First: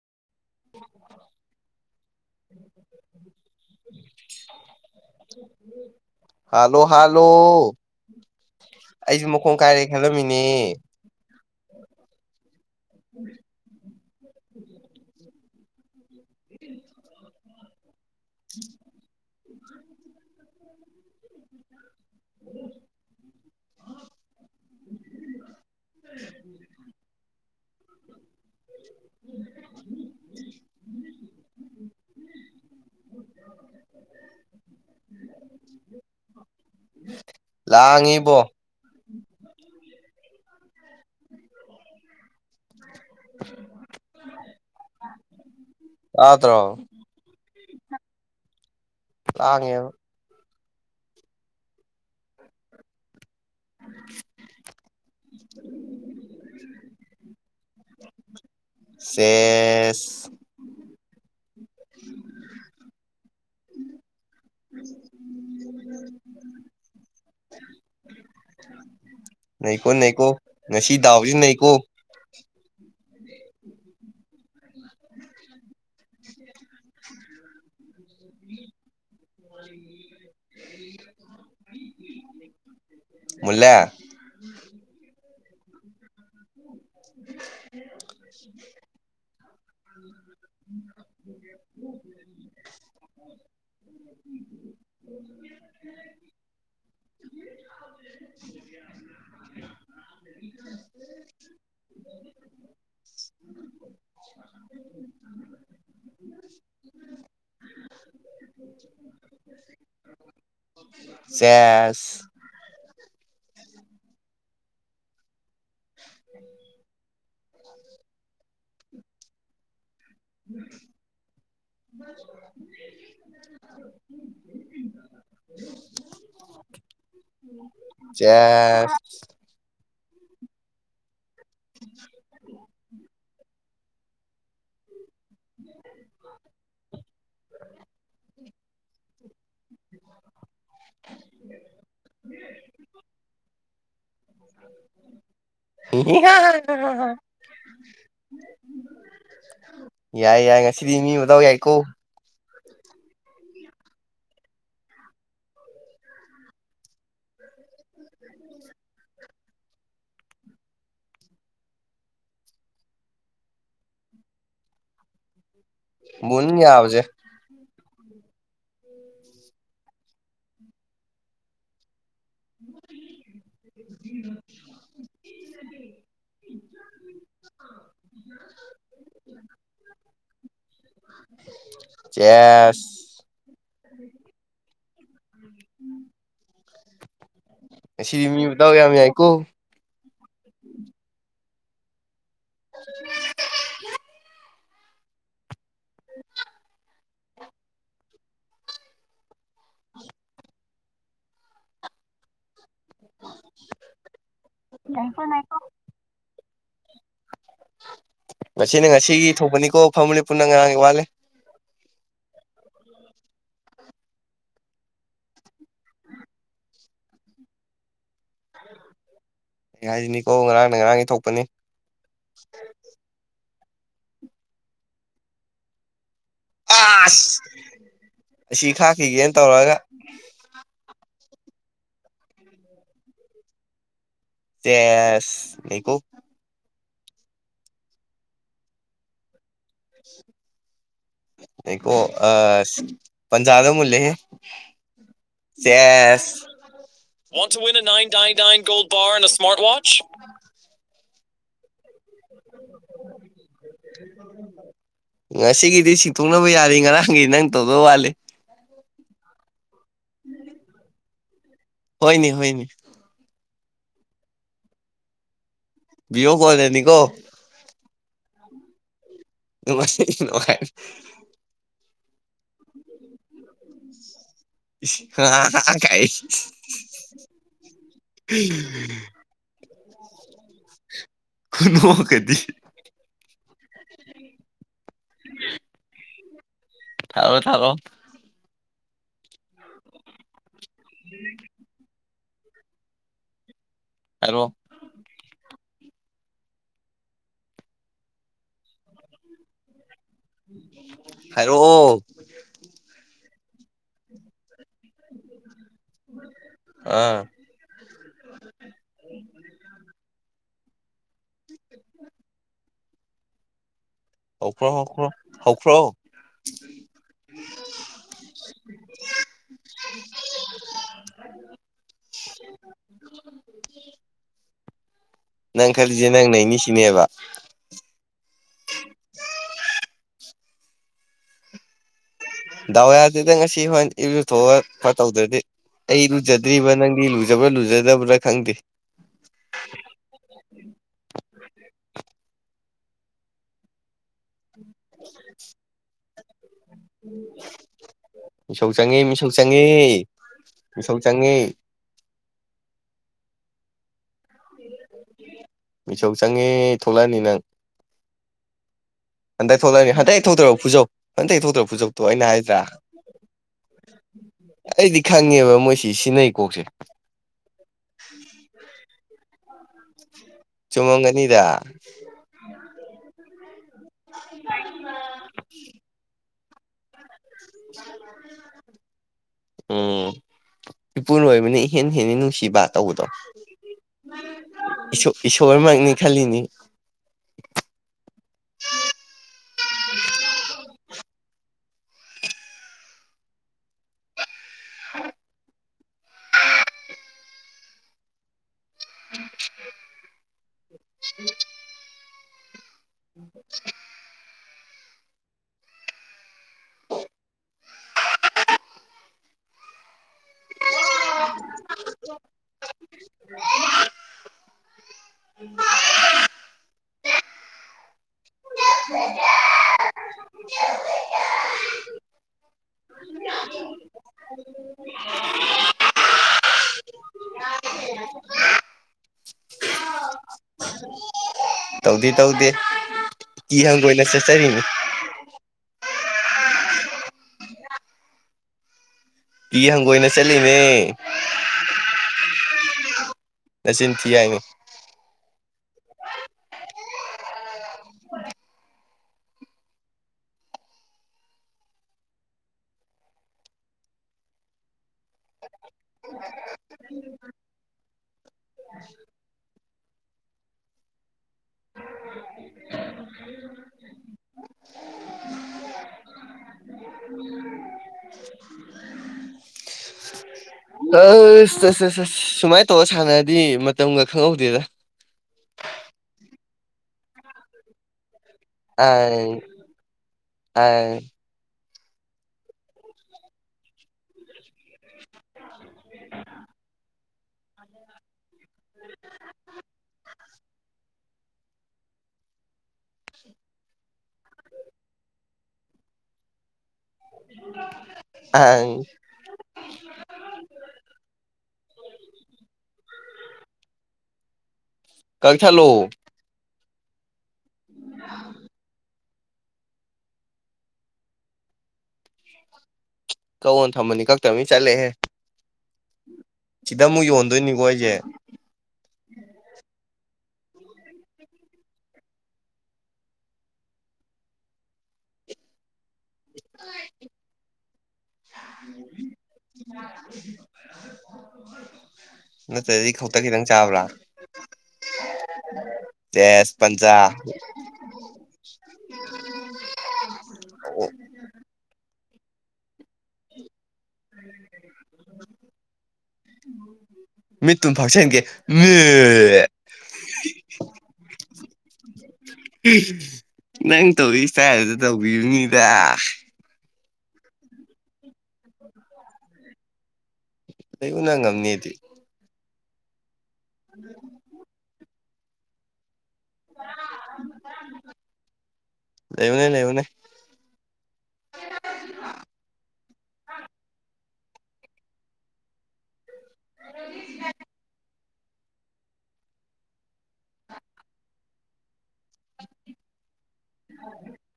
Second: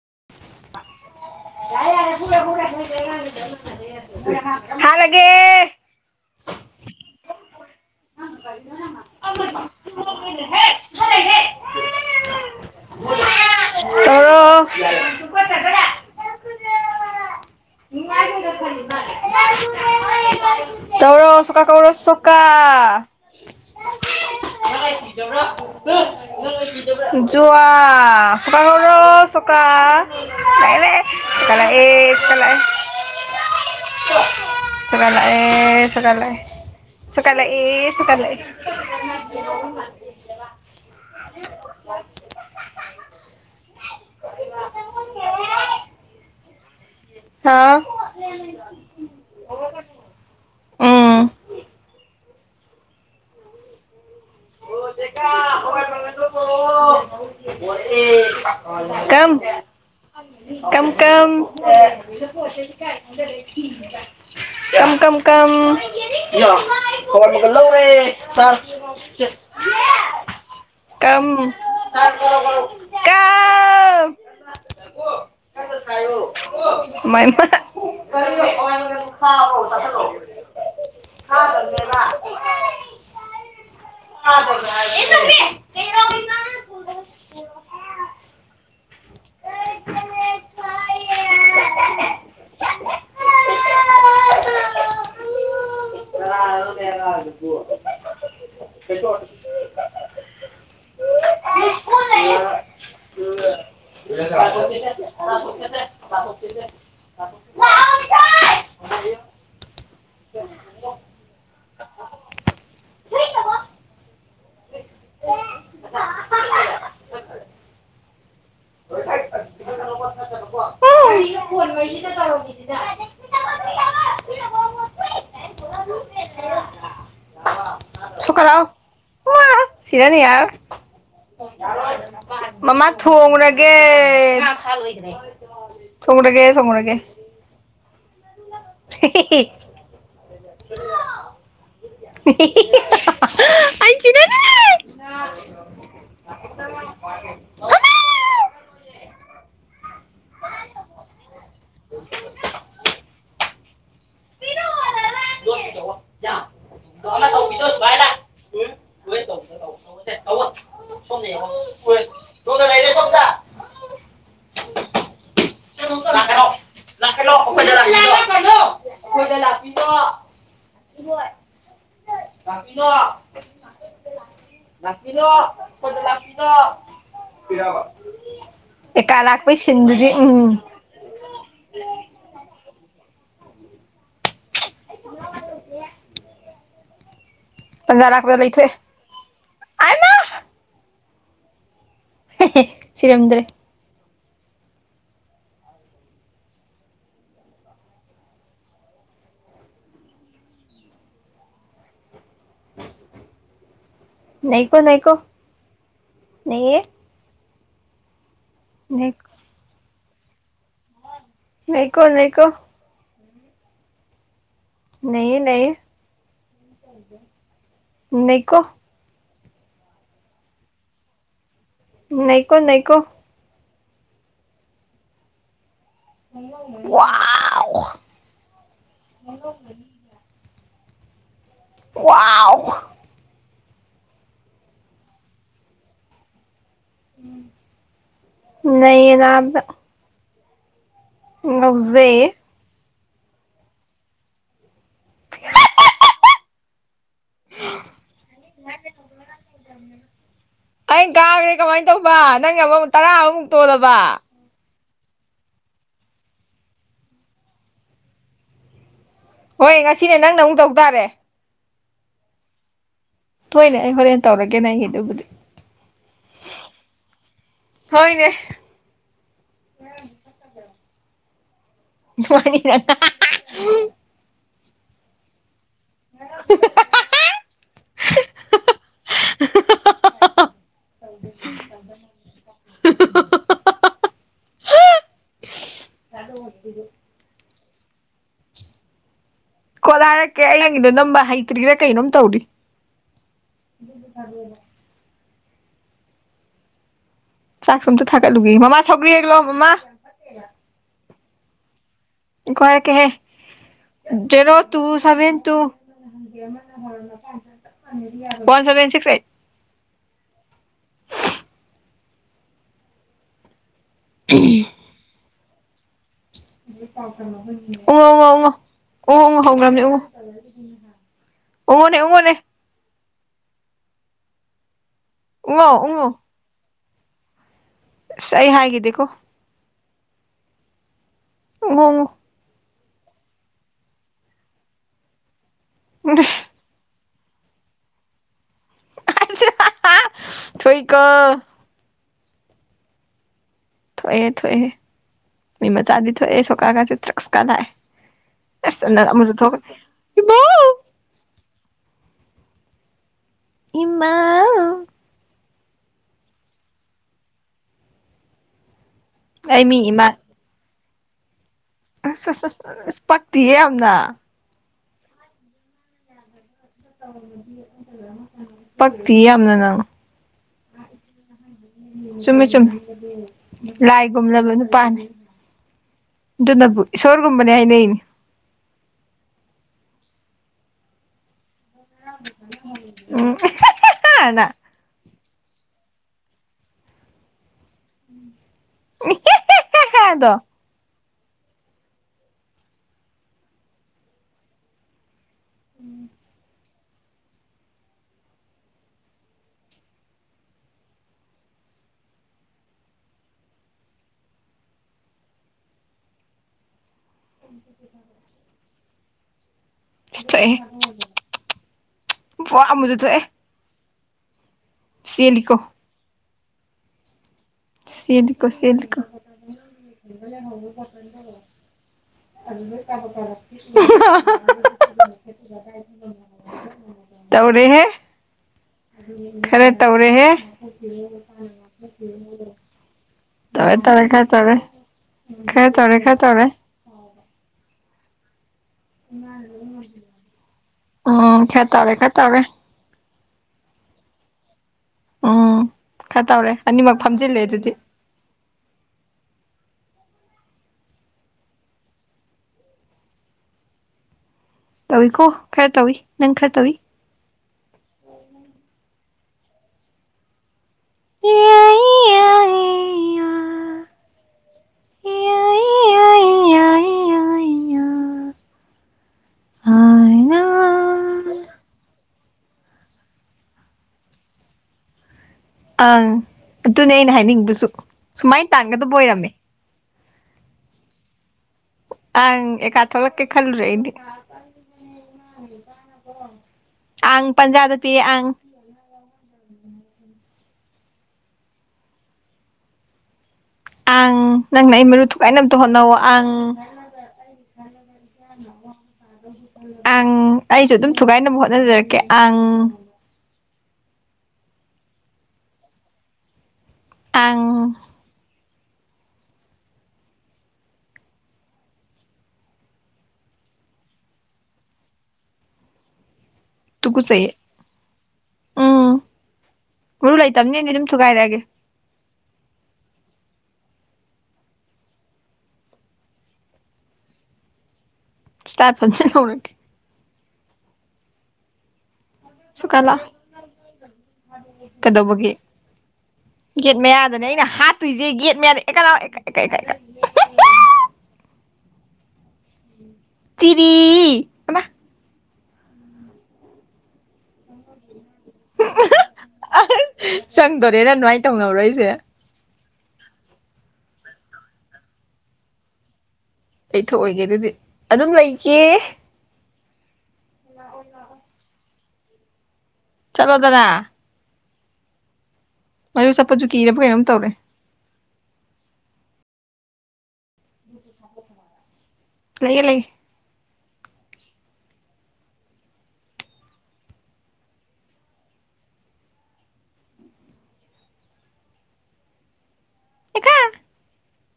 [unintelligible] ꯍꯥꯜꯂꯣ hello ꯑꯩꯁꯨ ꯃꯈꯣꯡ ꯀꯥꯏꯔꯦ ꯍꯥꯠꯂꯒꯦ ꯈꯜꯂꯝꯃꯤꯅꯦ ꯑꯣ ꯇꯨꯒꯠꯆꯗꯔꯦ [inaudible] [unintelligible] ꯇꯧꯔꯣ ꯆꯣꯀꯥ ꯀꯧꯔꯣ ꯁꯣꯀꯥ [inaudible] ꯖꯨꯋꯥ ꯁꯣꯀꯥ ꯀꯧꯔꯣ ꯁꯣꯀꯥ ꯂꯥꯛꯑꯦ ꯂꯥꯛꯑꯦ ꯁꯣꯀꯥ ꯂꯥꯛꯑꯦ ꯁꯣꯀꯥ ꯂꯥꯛꯑꯦ ꯑꯦ ꯁꯣꯀꯥ ꯂꯥꯛꯑ ꯁꯣꯀꯥ ꯂꯥꯛꯑꯦ ꯁꯣꯀꯥ ꯂꯥꯛꯑꯦ ꯁꯣꯀꯥ ꯂꯥꯛꯑꯦ ꯂꯥꯡꯉꯤꯕꯣ [inaudible] ꯇꯥꯗ꯭ꯔꯣ ꯍꯥꯥꯎ ꯂꯥꯡꯉꯦꯕ [inaudible] ꯕꯤꯀꯥ ꯍꯋꯥꯏ ꯃꯪꯒꯟꯗꯣ ꯄꯨꯔꯛꯑꯣ ꯄꯣꯔꯛꯑꯦ [inaudible] ꯀꯔꯝ ꯀꯝ ꯁꯦꯁ ꯀꯝ ꯀꯝ ꯀꯝ ꯀꯝ ꯍꯋꯥꯏ ꯃꯣꯒꯟ ꯂꯧꯔꯦ [inaudible] ꯅꯩꯀꯣ ꯅꯩꯀꯣ ꯉꯁꯤ ꯗꯥꯎꯖꯤ ꯅꯩꯀꯣ [inaudible] ꯑ [inaudible] [inaudible] ꯃꯥꯏꯃꯥ ꯍꯥ ꯍꯥ [unintelligible] ꯃꯨꯜꯂꯦ [unintelligible] ꯅꯦ ꯇꯣꯝꯕꯤ [inaudible] ꯇꯥꯔꯦ [unintelligible] [unintelligible] [unintelligible] [inaudible] ꯆꯦꯁ [inaudible] [inaudible] ꯁꯣꯀꯠꯂꯛꯑꯣ ꯆꯦꯁ ꯃꯥ ꯁꯤꯔꯅꯤ ꯌꯥꯔꯔꯣꯏ [inaudible] ꯃꯃꯥ ꯊꯣꯡꯉꯨꯔ ꯑꯦꯁ ꯊꯣꯡꯉꯨꯔꯒꯦ ꯊꯣꯡꯉꯨꯔꯒꯦ ꯍꯤ ꯍꯤꯍꯤ [inaudible] ꯍꯤ ꯍꯤ ꯍꯥ ꯍꯥ [unintelligible] ꯌꯥꯏ ꯌꯥꯏ ꯉꯁꯤꯗꯤ ꯃꯤ ꯃꯗꯥꯎ ꯌꯥꯏꯀꯣ [unintelligible] [unintelligible] ꯁꯣꯝꯗ ꯌꯦꯡꯉꯣ ꯁꯣꯝꯗ ꯂꯩꯅꯦ ꯁꯣꯝꯗ [inaudible] ꯃꯨꯟꯌꯥꯕꯖꯦ [unintelligible] ꯂꯥꯛꯄꯤꯅꯣ ꯑꯩꯈꯣꯏꯗ [unintelligible] ꯑꯦꯀꯥ ꯂꯥꯛꯄꯩ ꯁꯤꯟꯗꯨꯗꯤ ꯎꯝ ꯆꯦꯁ ꯉꯁꯤꯗꯤ ꯃꯤꯕ ꯃꯗꯥꯎ ꯌꯥꯝ ꯌꯥꯏ ꯀꯣ ꯍꯦ ꯍꯦ ꯁꯤꯔꯝꯗ꯭ꯔꯦ [inaudible] [inaudible] [inaudible] ꯅꯥꯏꯀꯣ ꯅꯥꯏꯀꯣ ꯅꯩꯌꯦ ꯉꯁꯤꯅ ꯉꯁꯤꯒꯤ ꯊꯣꯛꯄꯅꯤꯀꯣ ꯐꯝꯃꯨ ꯂꯦꯞꯄꯨ ꯅꯪ ꯉꯔꯥꯡꯒꯤ ꯋꯥꯠꯂꯤ ꯅꯩꯀꯣ ꯅꯩꯀꯣ ꯅꯩꯌꯦ ꯅꯩꯌꯦ ꯅꯩꯀꯣ ꯑꯩꯅ ꯍꯥꯏꯖꯤꯅꯤꯀꯣ ꯉꯔꯥꯡꯅ ꯉꯔꯥꯡꯒꯤ ꯊꯣꯛꯄꯅꯤ ꯅꯩꯀꯣ ꯅꯩꯀꯣ ꯑꯁ ꯑꯁꯤ ꯈꯥꯛꯈꯤꯒꯦꯅ ꯇꯧꯔꯒ ꯋꯥꯎ ꯇꯦꯁ ꯅꯩꯀꯣ ꯅꯩꯌꯦꯅ ꯅꯥꯕꯗ [inaudible] ꯅꯩꯀꯣ ꯉꯥꯎꯖꯩꯌꯦ ꯑꯥꯁ ꯄꯟꯖꯥꯗ ꯃꯨꯜꯂꯦ ꯍꯦ [unintelligible] ꯁꯦꯁ ꯀꯥꯥꯎꯔꯦ ꯀꯃꯥꯏ ꯇꯧꯕ ꯅꯪ ꯑꯃꯃꯨꯛ ꯇꯔꯥ ꯑꯃꯨꯛ ꯇꯣꯜꯂꯕ ꯉꯁꯤꯒꯤꯗꯤ ꯁꯤꯟꯇꯣꯛꯅꯕ ꯌꯥꯔꯦ ꯉꯔꯥꯡꯒꯤ ꯅꯪ ꯇꯧꯗꯧ ꯋꯥꯠꯂꯤ ꯍꯣꯏ ꯉꯁꯤꯅꯦ ꯅꯪꯅ ꯑꯃꯨꯛ ꯇꯧ ꯇꯥꯔꯦ ꯍꯣꯏꯅꯦ ꯍꯣꯏꯅꯦ ꯍꯣꯏꯅꯦ ꯑꯩ ꯍꯣꯔꯦꯟ ꯇꯧꯔꯒꯦꯅꯦ ꯅꯪꯒꯤꯗꯨꯕꯨꯗꯤ ꯕꯤꯗꯤꯌꯣ ꯀꯣꯜꯗꯅꯤ ꯀꯣ ꯍꯣꯏꯅꯦ [unintelligible] ꯅꯨꯉꯥꯏꯅꯤ ꯅꯪ ꯍꯥ ꯍꯥꯍꯥ [unintelligible] ꯀꯥꯏ [unintelligible] ꯈꯨꯅꯣꯛ ꯀꯗꯤ [inaudible] [inaudible] ꯊꯥꯔꯣ ꯊꯥꯔꯣ ꯀꯣꯂꯔ ꯀ ꯑꯩ ꯌꯦꯡꯉꯤꯗꯣ ꯅꯝꯕ ꯍꯩꯇ꯭ꯔꯤꯔꯥ ꯀꯩꯅꯣꯝ ꯇꯧꯔꯤ ꯍꯥꯏꯔꯣ [inaudible] ꯆꯥꯛ ꯁꯨꯝꯇ ꯊꯥꯒꯠꯂꯨꯒꯤ ꯃꯃꯥ ꯁꯧꯒ꯭ꯔꯤ ꯍꯦꯛꯂꯛꯑꯣ ꯃꯃꯥ ꯍꯥꯏꯔꯛꯑꯣ ꯉꯥꯏꯈꯣ ꯍꯥꯏꯔꯛꯀꯦꯍꯦ ꯖꯦꯔꯣ ꯇꯨ ꯁꯚꯦꯟ ꯇꯨ ꯑꯥ ꯋꯥꯟ ꯁꯚꯦꯟ ꯁꯤꯁꯛ ꯑꯦꯠ [inaudible] ꯍꯧꯈ꯭ꯔꯣ ꯍꯧꯈ꯭ꯔꯣ ꯍꯧꯈ꯭ꯔꯣ ꯎꯪꯉꯣ ꯎꯪꯉꯣ ꯎꯪꯉꯣ ꯎꯪꯉꯣ ꯑꯎꯪꯉꯣ ꯍꯧꯈ꯭ꯔꯝꯅꯦ ꯎꯪꯉꯣ ꯎꯪꯉꯣꯅꯦ ꯎꯪꯉꯣꯅꯦ [inaudible] ꯎꯪꯉꯣ ꯅꯪ ꯎꯪꯉꯣ ꯈꯜꯂꯤꯖꯦ ꯅꯪ ꯅꯩꯅꯤꯁ ꯏꯅꯦꯕ ꯑꯁ ꯑꯩ ꯍꯥꯏꯒꯤꯗꯦꯀꯣ ꯑꯣꯉꯣꯉꯣ ꯗꯥꯎꯌꯥꯗꯦꯗ ꯉꯁꯤ ꯍꯣꯔꯦꯟ ꯏꯔꯨꯖꯊꯣꯛꯑꯒ ꯈꯔ ꯇꯧꯗ꯭ꯔꯗꯤ ꯑꯩ ꯏꯔꯨꯖꯗ꯭ꯔꯤꯕ ꯅꯪꯗꯤ ꯂꯨ ꯂꯨꯖꯕ꯭ꯔ ꯂꯨꯖꯗꯕ꯭ꯔ ꯈꯪꯗꯦ ꯊꯣꯛꯏꯀꯣ ꯊꯣꯛꯑꯦꯍꯦ ꯊꯣꯛꯑꯦꯍꯦ ꯃꯤ ꯃꯆꯥꯗꯤ ꯊꯣꯛꯑꯦ ꯁ ꯀꯥꯔ ꯆꯇ꯭ꯔ ꯀꯔꯥꯏ ꯃꯤꯁꯧ ꯑꯁ ꯆꯪꯉꯦ ꯅꯪ ꯃꯤꯁꯧ ꯑꯃꯖꯨ ꯊꯣꯛꯈ꯭ꯔꯦ ꯆꯪꯉꯦ ꯏꯃꯥꯎ ꯃꯤꯁꯧ ꯆꯪꯉꯦ ꯏꯃꯥ ꯃꯤꯁꯧ ꯆꯪꯉꯦ ꯊꯣꯛꯂꯛꯑꯅꯤ ꯅꯪ ꯍꯟꯗꯛ ꯑꯩ ꯃꯤ ꯊꯣꯛꯂꯛꯑꯅꯤ ꯏꯃꯥ ꯍꯟꯗꯛ ꯍꯦꯛ ꯊꯣꯛꯇ꯭ꯔꯕ ꯐꯨꯖꯧ ꯑꯝꯇ ꯍꯦꯛ ꯊꯣꯛꯇ꯭ꯔꯣ ꯑꯁ ꯑꯁ ꯑꯁ ꯄꯛꯇꯤꯌꯦ ꯌꯥꯝꯅ ꯑꯩꯗꯤ ꯈꯪꯉꯦꯕ ꯃꯣꯏꯁꯤ ꯁꯤꯟꯅꯩ ꯀꯣꯛꯁꯦ ꯄꯛꯇꯤꯌꯦ ꯌꯥꯝꯅ ꯅꯪ ꯆꯨꯃꯝꯒꯅꯤꯗ ꯆꯨꯝꯃꯦ ꯆꯨꯝꯃꯦ ꯂꯥꯏꯒꯨꯝꯂꯕ ꯅꯨꯄꯥꯅꯤ ꯗꯨ ꯅꯕꯨ ꯏꯁ ꯈꯣꯏꯒꯨꯝꯕꯅꯦ ꯍꯥꯏꯅꯩꯅꯦ ꯏꯄꯨꯅ ꯂꯣꯏꯕꯅꯤ ꯏꯍꯦꯟ ꯍꯦꯟꯅꯂꯤ ꯅꯨꯡꯁꯤꯕ ꯇꯧꯕꯗꯣ ꯎꯝ ꯅ ꯏꯁꯣꯔ ꯃꯛꯅꯤ ꯈꯜꯂꯤꯅꯤ ꯏꯍꯦ ꯍꯦ ꯍꯦ ꯍꯦ ꯍꯦ ꯗꯣ [inaudible] [inaudible] [inaudible] [inaudible] [inaudible] ꯊꯣꯛꯑꯦꯍꯦ ꯋꯣ ꯆꯣ ꯆꯣ ꯆꯣ ꯄꯨꯋꯥ ꯑꯃꯖꯨ ꯊꯣꯛꯑꯦ ꯆꯦꯂꯤ ꯀꯣ ꯆꯦꯜꯂꯤꯀꯣ ꯆꯦꯜꯂꯤꯀꯣ ꯍꯥ ꯍꯥ ꯍꯥ ꯇꯧꯔꯦꯍꯦ ꯈꯔ ꯇꯧꯔꯦ ꯍꯦ ꯇꯧꯗꯤ ꯇꯧꯗꯦ ꯀꯤ ꯇꯧꯔꯦ ꯇꯧꯔꯦ ꯍꯪꯒꯣꯏꯅ ꯈꯔ ꯇꯧꯔꯦ ꯆꯠꯆꯔꯤꯅꯤ ꯈꯔ ꯇꯧꯔꯦ ꯈꯔ ꯇꯧꯔꯦ ꯀꯤ ꯍꯪꯒꯣꯏꯅ ꯆꯠꯂꯤꯃꯦ [inaudible] ꯎꯝ ꯈꯔ ꯇꯧꯔꯦ ꯈꯔ ꯇꯧꯔꯦ ꯅꯆꯤꯟ ꯊꯤ ꯍꯥꯏꯅꯤ ꯎꯝ ꯈ ꯇꯧꯔꯦ ꯑꯅꯤꯃꯛ ꯐꯝꯖꯤꯜꯂꯦ ꯑꯗꯨꯗꯤ ꯇꯧꯋꯤꯀꯣ ꯈꯔ ꯇꯧꯋꯤ ꯅꯪ ꯈꯔ ꯇꯧꯋꯤ [unintelligible] ꯍꯥꯏꯅ ꯑꯁ ꯑꯁ ꯑꯁ ꯑꯁ ꯁꯨꯃꯥꯏꯅ ꯇꯧꯔ ꯁꯥꯟꯅꯔꯗꯤ ꯃꯇꯝꯒ ꯈꯪꯍꯧꯗꯦꯗ ꯑꯪ ꯑꯗꯨꯅꯦ ꯑꯩꯅ ꯍꯥꯏꯅꯤꯡꯉꯤꯗꯨꯁꯨ ꯁꯨꯃꯥꯏ ꯇꯥꯟꯒꯗꯕ ꯑꯣꯏꯔꯝꯃꯦ ꯑꯪ ꯑꯪ ꯑꯪ ꯑꯦꯀꯥ ꯊꯣꯛꯂꯛꯀꯦ ꯈꯜꯂꯨꯔꯦ ꯑꯩꯗꯤ ꯑꯪ ꯄꯟꯖꯥꯗ ꯄꯤꯔꯦ ꯑꯪ ꯑꯪ ꯅꯪꯅ ꯑꯩ ꯃꯔꯨ ꯊꯨꯒꯥꯏꯅꯕꯗ ꯍꯣꯠꯅꯧꯑꯣ ꯑꯪ ꯑꯪ ꯑꯪ ꯑꯩꯁꯨ ꯑꯗꯨꯝ ꯊꯨꯒꯥꯏꯅꯕ ꯍꯣꯠꯅꯖꯔꯛꯀꯦ ꯑꯪ ꯀꯛꯊꯠꯂꯣ ꯑꯪ ꯀꯛꯑꯣ ꯊꯝꯕꯅꯤ ꯀꯛꯇꯕꯅꯤ ꯆꯠꯂꯦꯍꯦ ꯁꯤꯗ ꯑꯃꯨꯛ ꯇꯨꯀꯨꯠꯆꯩꯌꯦ ꯌꯣꯟꯗꯣꯏꯅꯤꯀꯣ ꯑꯩꯁꯦ ꯎꯝ ꯃꯔꯨ ꯂꯩꯇꯝꯅꯤꯅ ꯑꯗꯨꯝ ꯊꯨꯒꯥꯏꯔꯛꯑꯒꯦ [inaudible] ꯁꯇꯥꯔ ꯐꯝꯁꯤꯟꯍꯧꯔꯒꯦ ꯁꯨꯀꯥ ꯅꯠꯇ꯭ꯔꯗꯤ ꯂꯥꯛꯑꯣ ꯈꯧꯇꯛ ꯈꯤꯇꯪ ꯆꯥꯕ꯭ꯔꯥ ꯀꯩꯗꯧꯕꯒꯤ ꯇꯦꯁ ꯒꯦꯠ ꯄꯟꯖꯥ ꯃꯌꯥꯗꯅꯦ ꯑꯩꯅ ꯍꯥꯠꯇꯣꯏꯁꯦ ꯒꯦꯠ ꯑꯦꯀꯥ ꯑꯦꯀꯥ ꯑꯦꯀꯥ ꯍꯦ ꯍꯦ ꯍꯦ ꯇꯤꯔꯤ ꯍꯩꯃꯥ [inaudible] ꯃꯤꯠꯇꯨꯝ ꯐꯥꯛꯁꯟꯒꯦ ꯆꯪꯗꯣꯔꯦꯅ ꯑꯗꯨꯃꯥꯏꯅ ꯇꯧꯅꯕꯔꯣ ꯍꯥꯏꯁꯦ ꯅꯪ ꯇꯧꯏ ꯁꯇꯥꯏꯜꯗꯨꯗ ꯇꯧꯕꯤꯕꯅꯤꯗ ꯇꯩꯊꯣꯛꯑꯣꯏꯒꯦ ꯑꯗꯨꯗꯤ ꯑꯗꯨꯝ ꯂꯩꯒꯦ ꯂꯩꯩꯌꯨꯅ ꯉꯝꯅꯦꯗꯤ ꯆꯠꯂꯣꯗꯅ ꯃꯗꯨ ꯆꯞꯄꯁꯨ ꯀꯤꯔꯕ ꯀꯩꯅꯣꯝ ꯇꯧꯔꯦ [unintelligible] ꯂꯩꯌꯦ ꯂꯩ [inaudible] ꯑꯦꯀꯥ [inaudible]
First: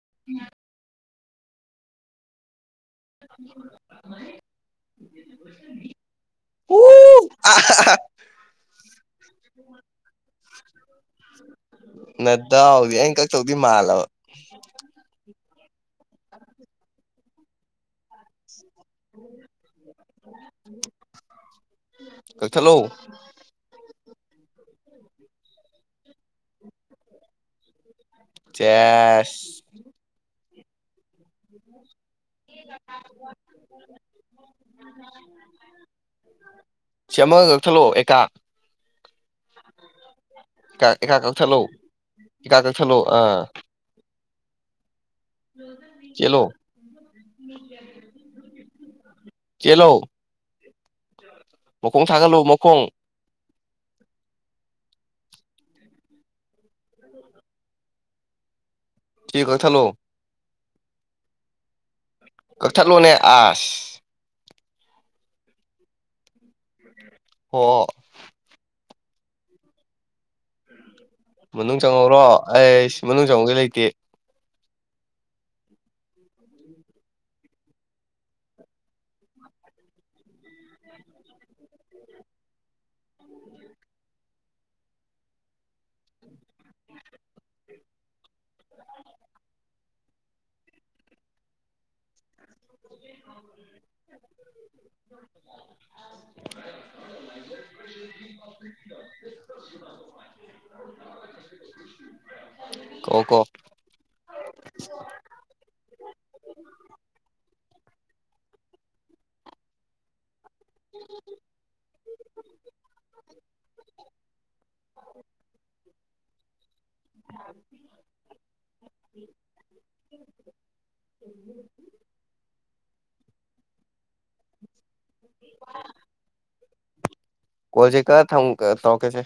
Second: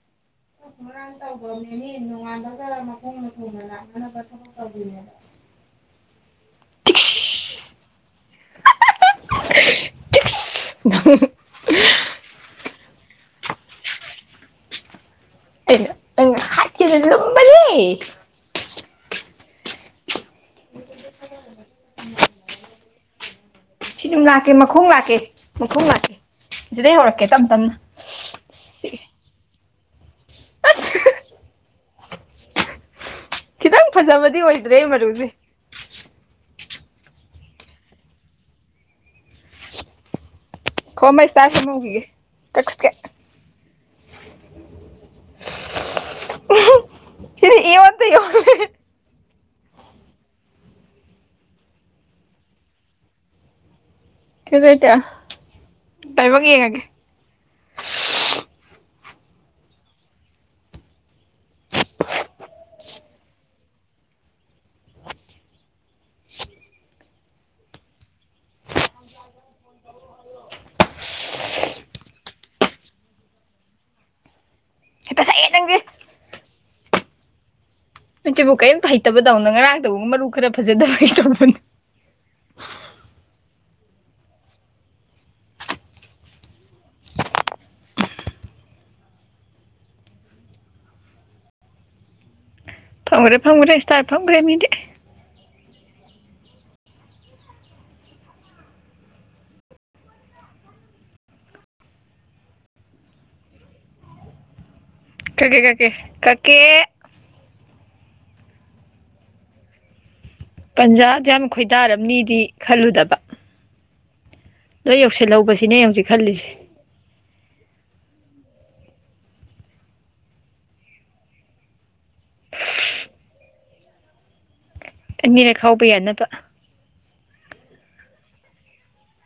[unintelligible] ꯇꯧꯒ꯭ꯔꯅꯦꯃꯤ ꯅꯣꯉꯥꯟꯕꯒ ꯇꯤꯛꯁ ꯅꯗꯥꯎꯗꯤ ꯑꯩꯅ ꯀꯛ ꯇꯧꯗꯤ ꯃꯥꯟꯂꯕ ꯍꯥꯠꯀꯦꯅ ꯂꯨꯝꯕꯅꯤ [inaudible] ꯀꯛꯊꯠꯂꯣ [inaudible] ꯁꯤ ꯑꯗꯨꯝ ꯂꯥꯛꯀꯦ ꯃꯈꯣꯡ ꯂꯥꯛꯀꯦ ꯃꯈꯣꯡ ꯂꯥꯛꯀꯦ ꯁꯤꯗꯩ ꯍꯧꯔꯛꯀꯦ ꯇꯞ ꯇꯞꯅ ꯆꯦꯁ ꯑꯁ [inaudible] ꯈꯤꯇꯪ ꯐꯖꯕꯗꯤ ꯑꯣꯏꯗ꯭ꯔꯦ ꯃꯔꯨꯁꯦ [inaudible] ꯁꯤ ꯑꯃꯒ ꯀꯛꯊꯠꯂꯣ ꯑꯦꯀꯥ [inaudible] ꯑꯦꯀꯥ ꯈꯣ ꯑꯦꯀꯥ ꯑꯃ ꯏꯁꯇꯥꯔ ꯀꯛꯊꯠꯂꯣ ꯁꯦꯝꯍꯧꯈꯤꯒꯦ ꯏꯀꯥ ꯀꯛꯊꯠꯀꯦ ꯀꯛꯊꯠꯂꯣ ꯑ [inaudible] [unintelligible] ꯆꯦꯂꯣ ꯃꯈꯣꯡ ꯊꯥꯒꯠꯂꯣ ꯃꯈꯣꯡ ꯈꯦꯂꯣ ꯏꯟꯗ꯭ꯌꯥ ꯂꯥꯏꯕꯛ ꯋꯦꯡꯉꯒꯦ ꯊꯤ ꯀꯛꯊꯠꯂꯣ ꯀꯛꯊꯠꯂꯣꯅꯦ [inaudible] ꯑꯣ ꯃꯅꯨꯡ ꯆꯪꯍꯧꯔꯣ ꯑꯩꯁ ꯃꯅꯨꯡ ꯆꯪꯍꯧꯒꯦ ꯂꯩꯇꯦ ꯍꯦꯛꯇ ꯁꯛꯑꯦ ꯅꯪꯁꯦ ꯑꯩꯆꯤꯕꯨ ꯀꯦꯝꯒ ꯍꯩꯇꯕꯗꯧꯅ ꯉꯔꯥꯡꯇꯕꯨ ꯃꯔꯨ ꯈꯔ ꯐꯖꯗꯕꯩ ꯇꯧꯕꯅꯦ ꯐꯝꯒ꯭ꯔꯦ ꯐꯝꯒ꯭ꯔꯦ ꯁ꯭ꯇꯥꯔ ꯐꯝꯒ꯭ꯔꯦ ꯃꯤꯗꯤ [inaudible] ꯀꯛꯑꯣ ꯀꯛꯑꯣ ꯀꯀꯦ ꯀꯀꯦ ꯀꯛꯀꯦ ꯄꯟꯖ ꯗꯨꯌꯥꯝ ꯈꯣꯏꯗꯥꯔꯝꯅꯤꯗꯤ ꯈꯜꯂꯨꯗꯕ ꯅꯣꯏ ꯌꯧꯁꯤꯜꯍꯧꯕꯁꯤꯅꯦ ꯑꯩ ꯍꯧꯖꯤꯛ ꯈꯜꯂꯤꯁꯦ [inaudible] ꯑꯅꯤꯔꯛ ꯈꯥꯎꯕ ꯌꯥꯅꯕ ꯀꯣꯜꯁꯦ ꯀꯛꯑ ꯊꯝ ꯇꯧꯔꯛꯀꯦꯁꯦ